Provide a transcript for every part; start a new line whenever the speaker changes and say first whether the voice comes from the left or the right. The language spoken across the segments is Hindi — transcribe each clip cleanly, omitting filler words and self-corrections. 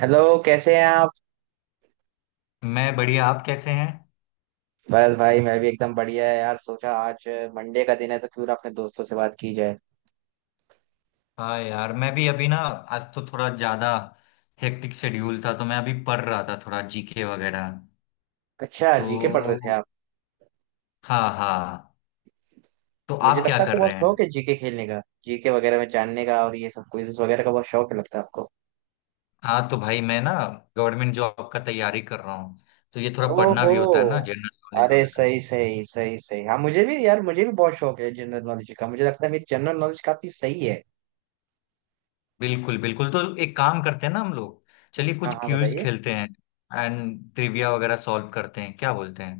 right: हेलो, कैसे हैं आप?
left: मैं बढ़िया। आप कैसे हैं?
right: बस भाई मैं भी एकदम बढ़िया है यार। सोचा आज मंडे का दिन है तो क्यों ना अपने दोस्तों से बात की जाए।
left: हाँ यार, मैं भी अभी ना आज तो थोड़ा ज्यादा हेक्टिक शेड्यूल था, तो मैं अभी पढ़ रहा था थोड़ा जीके वगैरह।
right: अच्छा, जीके पढ़ रहे थे
left: तो
right: आप?
left: हाँ, हाँ। तो
right: मुझे
left: आप क्या
right: लगता है आपको
left: कर रहे
right: बहुत
left: हैं?
right: शौक है जीके खेलने का, जीके वगैरह में जानने का, और ये सब क्विजेस वगैरह का बहुत शौक है लगता है आपको।
left: हाँ, तो भाई मैं ना गवर्नमेंट जॉब का तैयारी कर रहा हूँ। तो ये थोड़ा पढ़ना
right: ओहो,
left: भी होता है ना, जनरल नॉलेज
right: अरे
left: वगैरह।
right: सही सही सही सही। हाँ मुझे भी यार, मुझे भी बहुत शौक है जनरल नॉलेज का। मुझे लगता है मेरी जनरल नॉलेज काफी सही है।
left: बिल्कुल, बिल्कुल। तो एक काम करते हैं ना हम लोग। चलिए,
right: हाँ
left: कुछ
right: हाँ,
left: क्यूज
right: बताइए।
left: खेलते हैं। एंड ट्रिविया वगैरह सॉल्व करते हैं, क्या बोलते हैं?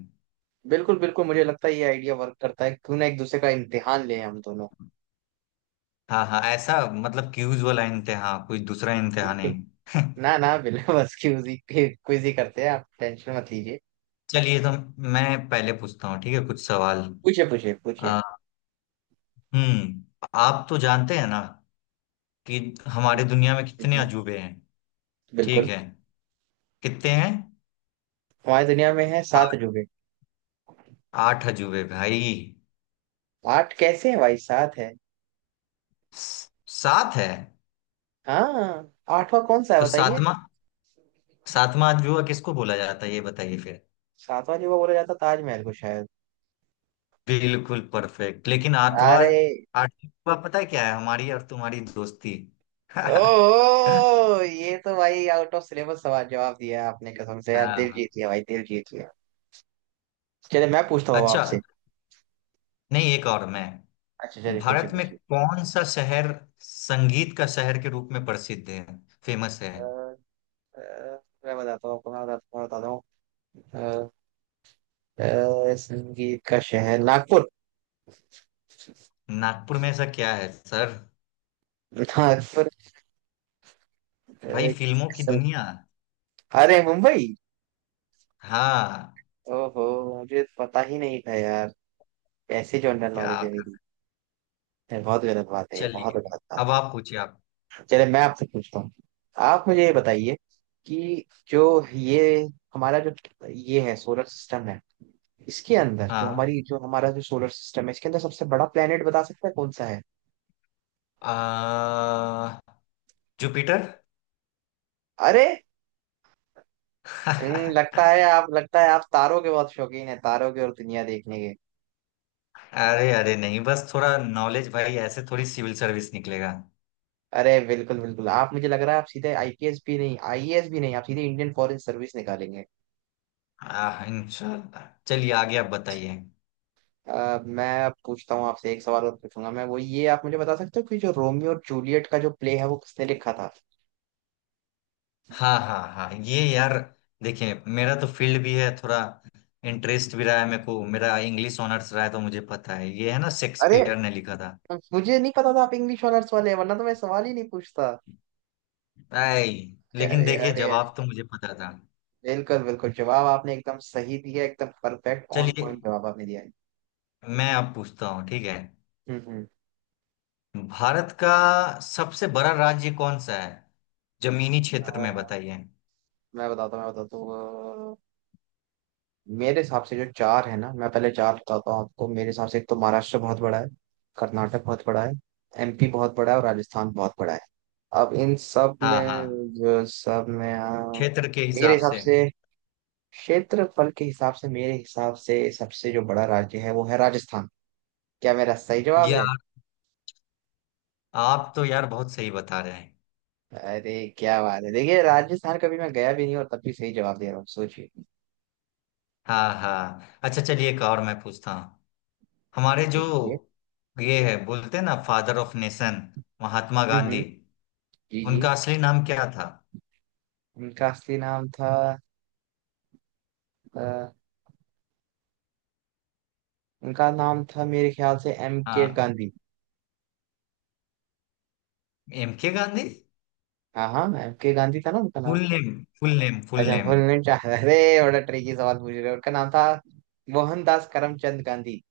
right: बिल्कुल बिल्कुल, मुझे लगता है ये आइडिया वर्क करता है। क्यों ना एक दूसरे का इम्तिहान लें हम दोनों।
left: हाँ, हाँ, ऐसा मतलब क्यूज वाला इम्तिहान, कोई दूसरा इम्तिहान
right: बिल्कुल।
left: नहीं।
right: ना ना, बिल्कुल बस क्यूज ही, क्विज ही करते हैं, आप टेंशन मत लीजिए।
left: चलिए, तो मैं पहले पूछता हूँ, ठीक है? कुछ सवाल।
right: पूछिए पूछिए पूछिए।
left: आ, आप तो जानते हैं ना कि हमारे
right: पूछिए।
left: दुनिया में कितने
right: हम्म,
left: अजूबे हैं? ठीक
right: बिल्कुल।
left: है, कितने हैं?
right: हमारी दुनिया में है
left: आ,
right: सात जुगे।
left: आठ अजूबे, भाई।
right: आठ कैसे है भाई, सात है।
left: सात है।
right: हाँ, आठवां कौन सा है
left: तो
right: बताइए?
left: सातवां सातवां अजूबा किसको बोला जाता है, ये बताइए फिर।
right: सातवां जुगा बोला जाता ताजमहल को शायद।
left: बिल्कुल परफेक्ट! लेकिन आठवां?
right: अरे,
left: आठवां पता है क्या है? हमारी और तुम्हारी दोस्ती।
right: ओ ये तो भाई आउट ऑफ सिलेबस सवाल जवाब दिया आपने, कसम से यार दिल
left: हाँ।
right: जीत लिया भाई, दिल जीत लिया। चलिए मैं पूछता हूँ
left: अच्छा,
right: आपसे।
left: नहीं, एक और मैं।
right: अच्छा चलिए, पूछिए
left: भारत में
right: पूछिए।
left: कौन सा शहर संगीत का शहर के रूप में प्रसिद्ध है, फेमस है?
right: अ, अ, मैं बताता हूँ आपको, मैं बताता हूँ, मैं बताता हूँ अ, संगीत का शहर नागपुर।
left: नागपुर में ऐसा क्या है, सर?
right: नागपुर।
left: भाई,
right: अ,
left: फिल्मों की
right: सं-
left: दुनिया।
right: अरे मुंबई।
left: हाँ।
right: ओहो, मुझे तो पता ही नहीं था यार। ऐसे जनरल
left: क्या?
right: नॉलेज है मेरी। ये बहुत गलत बात है, ये बहुत
left: चलिए,
right: गलत बात
left: अब आप पूछिए, आप।
right: है। चले मैं आपसे पूछता हूँ, आप मुझे ये बताइए कि जो ये हमारा जो, ये है सोलर सिस्टम है, इसके अंदर जो
left: हाँ।
right: हमारी जो हमारा जो सोलर सिस्टम है, इसके अंदर सबसे बड़ा प्लेनेट बता सकते हैं कौन सा है?
left: आ, जुपिटर।
right: अरे, लगता है आप, लगता है आप तारों के बहुत शौकीन है, तारों के और दुनिया देखने के।
left: अरे, अरे, नहीं, बस थोड़ा नॉलेज भाई, ऐसे थोड़ी सिविल सर्विस निकलेगा।
right: अरे बिल्कुल बिल्कुल, आप मुझे लग रहा है आप सीधे आईपीएस भी नहीं, आईएएस भी नहीं, आप सीधे इंडियन फॉरेन सर्विस निकालेंगे।
left: इंशाल्लाह। चलिए, आगे आप बताइए।
right: मैं अब पूछता हूँ आपसे एक सवाल और पूछूंगा मैं, वो ये आप मुझे बता सकते हो कि जो रोमियो और जूलियट का जो प्ले है वो किसने लिखा था?
left: हाँ, हाँ, हाँ, ये यार, देखिए मेरा तो फील्ड भी है थोड़ा, इंटरेस्ट भी रहा है मेरे को, मेरा इंग्लिश ऑनर्स रहा है, तो मुझे पता है ये, है ना?
right: अरे,
left: शेक्सपियर ने लिखा था।
right: मुझे नहीं पता था आप इंग्लिश ऑनर्स वाले हैं, वरना तो मैं सवाल ही नहीं पूछता।
left: आई। लेकिन
right: अरे
left: देखिए,
right: अरे अरे,
left: जवाब तो मुझे पता था।
right: बिल्कुल बिल्कुल, जवाब आपने एकदम सही दिया, एकदम परफेक्ट ऑन
left: चलिए,
right: पॉइंट जवाब आपने दिया है।
left: मैं अब पूछता हूँ, ठीक है?
right: हम्म।
left: भारत का सबसे बड़ा राज्य कौन सा है? जमीनी क्षेत्र में
right: अ,
left: बताइए।
right: मैं बताता हूँ, मैं बताता हूँ। मेरे हिसाब से जो चार है ना, मैं पहले चार बताता हूँ आपको। मेरे हिसाब से एक तो महाराष्ट्र बहुत बड़ा है, कर्नाटक बहुत बड़ा है, एमपी बहुत बड़ा है, और राजस्थान बहुत बड़ा है। अब इन सब
left: हाँ, हाँ।
right: में, जो सब में,
left: क्षेत्र के
right: मेरे
left: हिसाब
right: हिसाब
left: से।
right: से, क्षेत्रफल के हिसाब से, मेरे हिसाब से सबसे जो बड़ा राज्य है वो है राजस्थान। क्या मेरा सही जवाब है?
left: यार, आप तो यार बहुत सही बता रहे हैं।
right: अरे क्या बात है, देखिए राजस्थान कभी मैं गया भी नहीं और तब भी सही जवाब दे रहा हूँ, सोचिए
left: हाँ, हाँ, अच्छा, चलिए, एक और मैं पूछता हूँ। हमारे जो
right: सोचिए सोचिए।
left: ये है, बोलते हैं ना फादर ऑफ नेशन, महात्मा
right: हम्म
left: गांधी।
right: हम्म, जी जी।
left: उनका असली नाम क्या था?
right: उनका असली नाम था, उनका नाम था मेरे ख्याल से एम के
left: हाँ,
right: गांधी।
left: एम के गांधी।
right: हाँ हाँ, एम के गांधी था ना उनका नाम।
left: Full name, full name, full
right: अच्छा
left: नेम?
right: भूलने चाह रहा, अरे बड़ा ट्रिकी सवाल पूछ रहे हो। उनका नाम था मोहनदास करमचंद गांधी।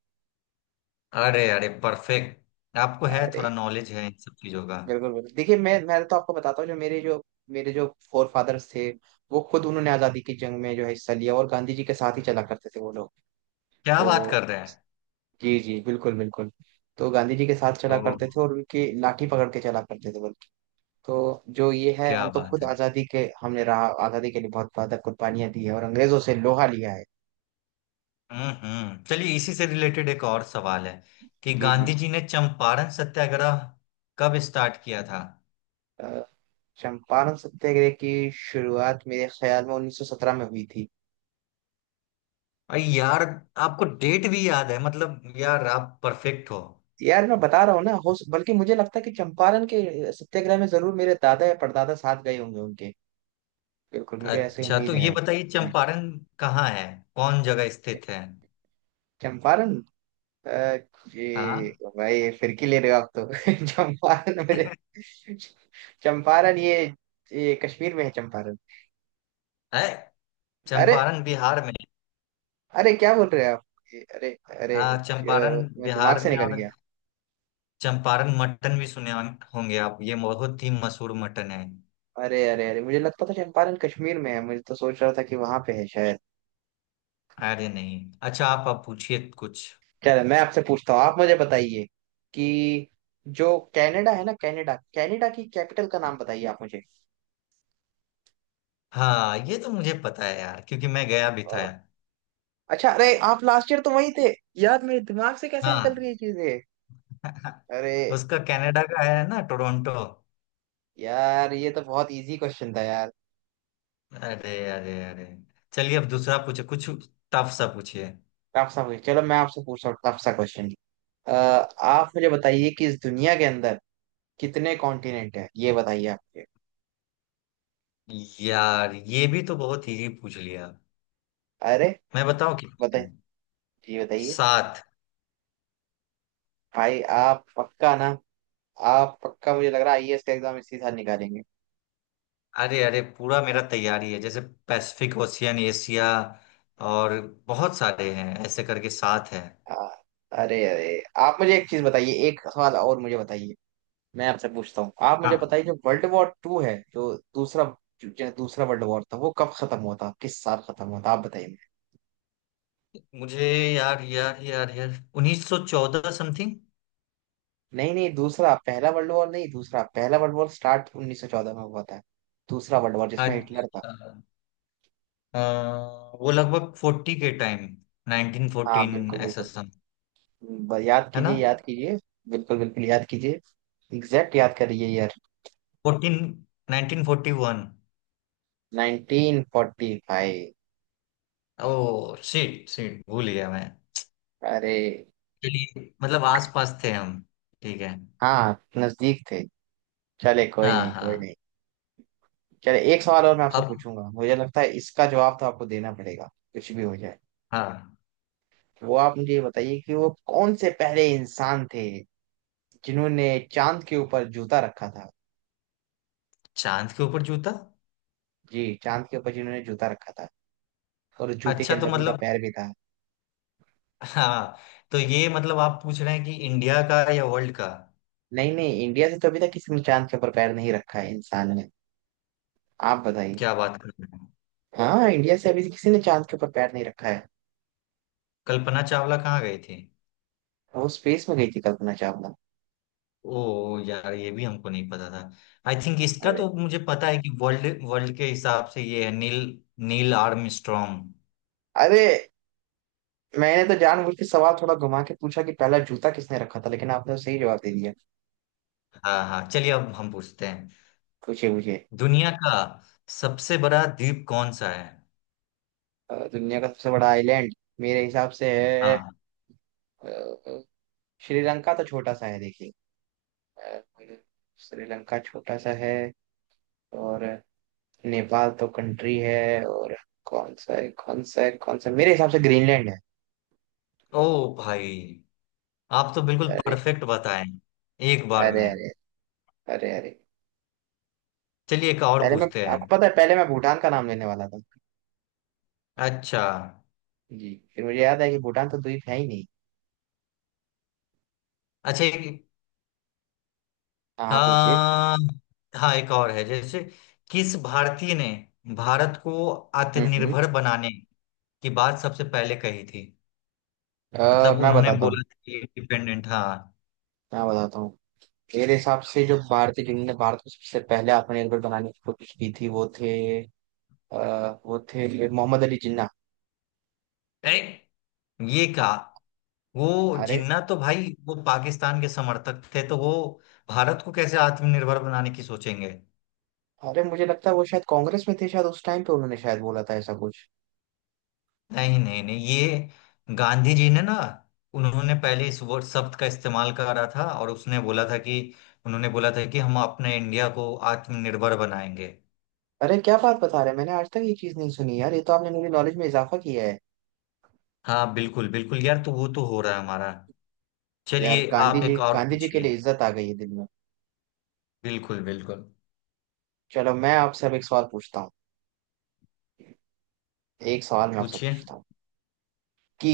left: अरे, अरे परफेक्ट! आपको है थोड़ा
right: अरे
left: नॉलेज है इन सब चीजों का।
right: बिल्कुल बिल्कुल, देखिए मैं तो आपको बताता हूँ, जो मेरे जो मेरे जो फोर फादर्स थे, वो खुद उन्होंने आजादी की जंग में जो है हिस्सा लिया और गांधी जी के साथ ही चला करते थे वो लोग।
left: क्या बात
right: तो
left: कर रहे हैं!
right: जी जी बिल्कुल बिल्कुल। तो गांधी जी के साथ चला
left: ओह।
right: करते थे और उनकी लाठी पकड़ के चला करते थे वो लोग। तो जो ये है,
left: क्या
right: हम तो
left: बात
right: खुद
left: है!
right: आजादी के, हमने रहा आजादी के लिए बहुत बहुत कुर्बानियां दी है और अंग्रेजों से लोहा लिया है।
left: हम्म, हम्म। चलिए, इसी से रिलेटेड एक और सवाल है कि
right: जी जी।
left: गांधी जी ने चंपारण सत्याग्रह कब स्टार्ट किया था?
right: अ, चंपारण सत्याग्रह की शुरुआत मेरे ख्याल में 1917 में हुई थी।
left: अरे यार, आपको डेट भी याद है? मतलब यार, आप परफेक्ट हो।
right: यार मैं बता रहा हूँ ना, हो बल्कि मुझे लगता है कि चंपारण के सत्याग्रह में जरूर मेरे दादा या परदादा साथ गए होंगे उनके। बिल्कुल, मुझे ऐसी
left: अच्छा,
right: उम्मीद
left: तो ये
right: है।
left: बताइए,
right: जी।
left: चंपारण कहाँ है, कौन जगह स्थित है?
right: चंपारण, अ, ये,
left: हाँ।
right: भाई फिरकी ले रहे हो आप तो चंपारण मेरे, चंपारण, ये कश्मीर में है चंपारण।
left: है।
right: अरे
left: चंपारण बिहार में।
right: अरे, क्या बोल रहे हैं आप? अरे अरे,
left: हाँ, चंपारण
right: मैं दिमाग
left: बिहार
right: से
left: में,
right: निकल
left: और
right: गया।
left: चंपारण मटन भी सुने होंगे आप, ये बहुत ही मशहूर मटन है।
right: अरे अरे अरे, मुझे लगता था चंपारण कश्मीर में है, मुझे तो सोच रहा था कि वहां पे है शायद।
left: अरे, नहीं। अच्छा, आप पूछिए कुछ।
right: चलो मैं आपसे पूछता हूँ, आप मुझे बताइए कि जो कनाडा है ना, कनाडा कनाडा की कैपिटल का नाम बताइए आप मुझे।
left: हाँ, ये तो मुझे पता है यार, क्योंकि मैं गया भी था।
right: अ, अच्छा, अरे आप लास्ट ईयर तो वहीं थे। यार मेरे दिमाग से कैसे निकल
left: हाँ।
right: रही है चीजें। अरे
left: उसका कनाडा का है ना, टोरंटो।
right: यार, ये तो बहुत इजी क्वेश्चन था यार।
left: अरे, अरे, अरे, चलिए, अब दूसरा पूछे कुछ, टफ सा पूछिए।
right: टफ सा क्वेश्चन, चलो मैं आपसे पूछता हूँ टफ सा क्वेश्चन। आप मुझे बताइए कि इस दुनिया के अंदर कितने कॉन्टिनेंट है, ये बताइए आपके।
left: यार, ये भी तो बहुत इजी पूछ लिया।
right: अरे,
left: मैं बताऊं कितने
right: बताइए,
left: हैं?
right: जी बताइए।
left: सात।
right: भाई आप पक्का ना? आप पक्का, मुझे लग रहा है आईएएस का एग्जाम इसी साल निकालेंगे।
left: अरे, अरे, पूरा मेरा तैयारी है जैसे। पैसिफिक ओशियन, एशिया, और बहुत सारे हैं, ऐसे करके सात हैं।
right: आ, अरे अरे, आप मुझे एक चीज बताइए, एक सवाल और मुझे बताइए। मैं आपसे पूछता हूँ, आप मुझे बताइए
left: हाँ।
right: जो वर्ल्ड वॉर टू है, जो दूसरा, जो दूसरा वर्ल्ड वॉर था वो कब खत्म हुआ था, किस साल खत्म हुआ था आप बताइए मुझे।
left: मुझे, यार, यार, यार, यार, 1914 समथिंग।
right: नहीं नहीं दूसरा, पहला वर्ल्ड वॉर नहीं, दूसरा। पहला वर्ल्ड वॉर स्टार्ट 1914 में हुआ था, दूसरा वर्ल्ड वॉर जिसमें हिटलर था।
left: अच्छा। अ, वो लगभग 40 के टाइम,
right: हाँ
left: 1914
right: बिल्कुल
left: ऐसा
right: बिल्कुल,
left: सम,
right: याद
left: है ना?
right: कीजिए, याद कीजिए, बिल्कुल बिल्कुल, याद कीजिए एग्जैक्ट, याद करिए यार।
left: 14, 1941।
right: 1945।
left: ओ शिट, शिट, भूल गया मैं।
right: अरे,
left: चलिए, मतलब आस पास थे हम, ठीक है।
right: हाँ नजदीक थे। चले कोई
left: हाँ,
right: नहीं, कोई
left: हाँ।
right: नहीं। चले, एक सवाल और मैं आपसे
left: अब।
right: पूछूंगा, मुझे लगता है इसका जवाब तो आपको देना पड़ेगा कुछ भी हो जाए।
left: हाँ।
right: वो आप मुझे ये बताइए कि वो कौन से पहले इंसान थे जिन्होंने चांद के ऊपर जूता रखा था।
left: चांद के ऊपर जूता?
right: जी, चांद के ऊपर जिन्होंने जूता रखा था, और उस जूते के
left: अच्छा, तो
right: अंदर उनका
left: मतलब।
right: पैर भी था।
left: हाँ। तो ये मतलब आप पूछ रहे हैं कि इंडिया का या वर्ल्ड का?
right: नहीं नहीं, इंडिया से तो अभी तक किसी ने चांद के ऊपर पैर नहीं रखा है, इंसान ने। आप बताइए।
left: क्या बात कर रहे हैं!
right: हाँ इंडिया से अभी किसी ने चांद के ऊपर पैर नहीं रखा है।
left: कल्पना चावला कहाँ गई थी?
right: वो स्पेस में गई थी कल्पना चावला।
left: ओ यार, ये भी हमको नहीं पता था। आई थिंक इसका
right: अरे
left: तो मुझे पता है कि वर्ल्ड वर्ल्ड के हिसाब से ये है नील। Neil Armstrong.
right: अरे, मैंने तो जानबूझ के सवाल थोड़ा घुमा के पूछा कि पहला जूता किसने रखा था, लेकिन आपने तो सही जवाब दे दिया।
left: हाँ, हाँ, चलिए, अब हम पूछते हैं।
right: पूछे मुझे।
left: दुनिया का सबसे बड़ा द्वीप कौन सा है?
right: दुनिया का सबसे बड़ा आइलैंड मेरे हिसाब से है,
left: हाँ।
right: अ, श्रीलंका तो छोटा सा है देखिए, अ, श्रीलंका छोटा सा है, और नेपाल तो कंट्री है, और कौन सा है, कौन सा है, कौन सा? मेरे हिसाब से ग्रीनलैंड है।
left: ओ भाई, आप तो बिल्कुल
right: अरे
left: परफेक्ट बताएं एक बार
right: अरे
left: में।
right: अरे, अरे अरे,
left: चलिए, एक और
right: पहले मैं,
left: पूछते हैं।
right: आपको पता है पहले मैं भूटान का नाम लेने वाला था।
left: अच्छा।
right: जी, फिर मुझे याद है कि भूटान तो द्वीप है ही नहीं।
left: अच्छा,
right: हाँ हाँ, पूछिए।
left: हाँ, हाँ, एक और है जैसे। किस भारतीय ने भारत को
right: हम्म हम्म।
left: आत्मनिर्भर बनाने की बात सबसे पहले कही थी? मतलब
right: मैं
left: उन्होंने
right: बताता हूँ,
left: बोला था कि इंडिपेंडेंट, हाँ।
right: मैं बताता हूँ। मेरे हिसाब से जो भारतीय जिन्होंने भारत को सबसे पहले आत्मनिर्भर बनाने की कोशिश की थी वो थे, वो थे मोहम्मद अली जिन्ना।
left: ए, ये कहा। वो
right: अरे
left: जिन्ना तो भाई, वो पाकिस्तान के समर्थक थे, तो वो भारत को कैसे आत्मनिर्भर बनाने की सोचेंगे?
right: अरे, मुझे लगता है वो शायद कांग्रेस में थे शायद, उस टाइम पे उन्होंने शायद बोला था ऐसा कुछ।
left: नहीं, नहीं, नहीं, ये गांधी जी ने ना। उन्होंने पहले इस वर्ड, शब्द का इस्तेमाल करा था, और उसने बोला था कि उन्होंने बोला था कि हम अपने इंडिया को आत्मनिर्भर बनाएंगे।
right: अरे क्या बात बता रहे हैं, मैंने आज तक ये चीज नहीं सुनी यार, ये तो आपने मेरी नॉलेज में इजाफा किया है।
left: हाँ, बिल्कुल, बिल्कुल यार, तो वो तो हो रहा है हमारा।
right: यार
left: चलिए,
right: गांधी
left: आप
right: जी,
left: एक और
right: गांधी जी के
left: पूछिए।
right: लिए इज्जत आ गई है दिल में।
left: बिल्कुल, बिल्कुल,
right: चलो मैं आपसे अब एक सवाल पूछता हूँ, एक सवाल मैं आपसे
left: पूछिए।
right: पूछता हूँ कि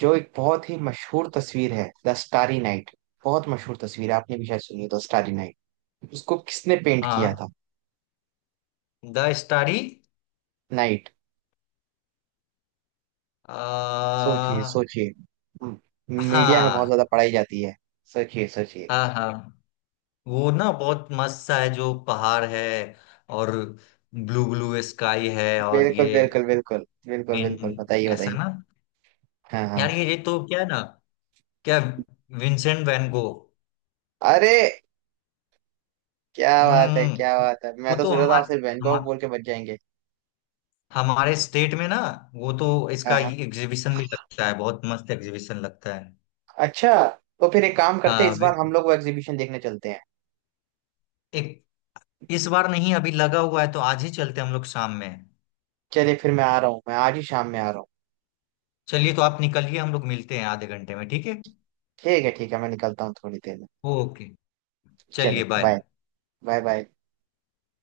right: जो एक बहुत ही मशहूर तस्वीर है द स्टारी नाइट, बहुत मशहूर तस्वीर है, आपने भी शायद सुनी है द स्टारी नाइट, उसको किसने पेंट किया था?
left: हाँ, द स्टारी?
right: नाइट। सोचिए
left: हाँ।
right: सोचिए। हम्म, मीडिया में बहुत
left: हाँ,
right: ज्यादा पढ़ाई जाती है। सोचिए सोचिए।
left: हाँ वो ना बहुत मस्त सा है, जो पहाड़ है, और ब्लू ब्लू स्काई है, और
right: बिल्कुल
left: ये।
right: बिल्कुल बिल्कुल, बिल्कुल बिल्कुल,
left: विन,
right: बताइए
left: ऐसा
right: बताइए।
left: ना।
right: हाँ हाँ।
left: यार, ये तो क्या है ना। क्या? Vincent van Gogh.
right: अरे क्या बात है, क्या
left: हम्म,
right: बात है, मैं
left: वो
right: तो
left: तो
right: सोच रहा था
left: हमारे,
right: आपसे वैन गॉग
left: हमा,
right: बोल के बच जाएंगे।
left: हमारे स्टेट में ना। वो तो
right: हाँ,
left: इसका
right: हाँ।
left: एग्जीबिशन भी लगता है, बहुत मस्त एग्जीबिशन लगता है।
right: अच्छा, तो फिर एक काम करते हैं,
left: हाँ।
right: इस बार हम लोग वो एग्जीबिशन देखने चलते हैं।
left: एक, इस बार नहीं, अभी लगा हुआ है, तो आज ही चलते हैं हम लोग, शाम में।
right: चलिए फिर मैं आ रहा हूँ, मैं आज ही शाम में आ रहा हूँ।
left: चलिए, तो आप निकलिए, हम लोग मिलते हैं आधे घंटे में, ठीक है?
right: ठीक है ठीक है, मैं निकलता हूँ थोड़ी देर में।
left: ओके, चलिए,
right: चलिए
left: बाय।
right: Bye, bye bye.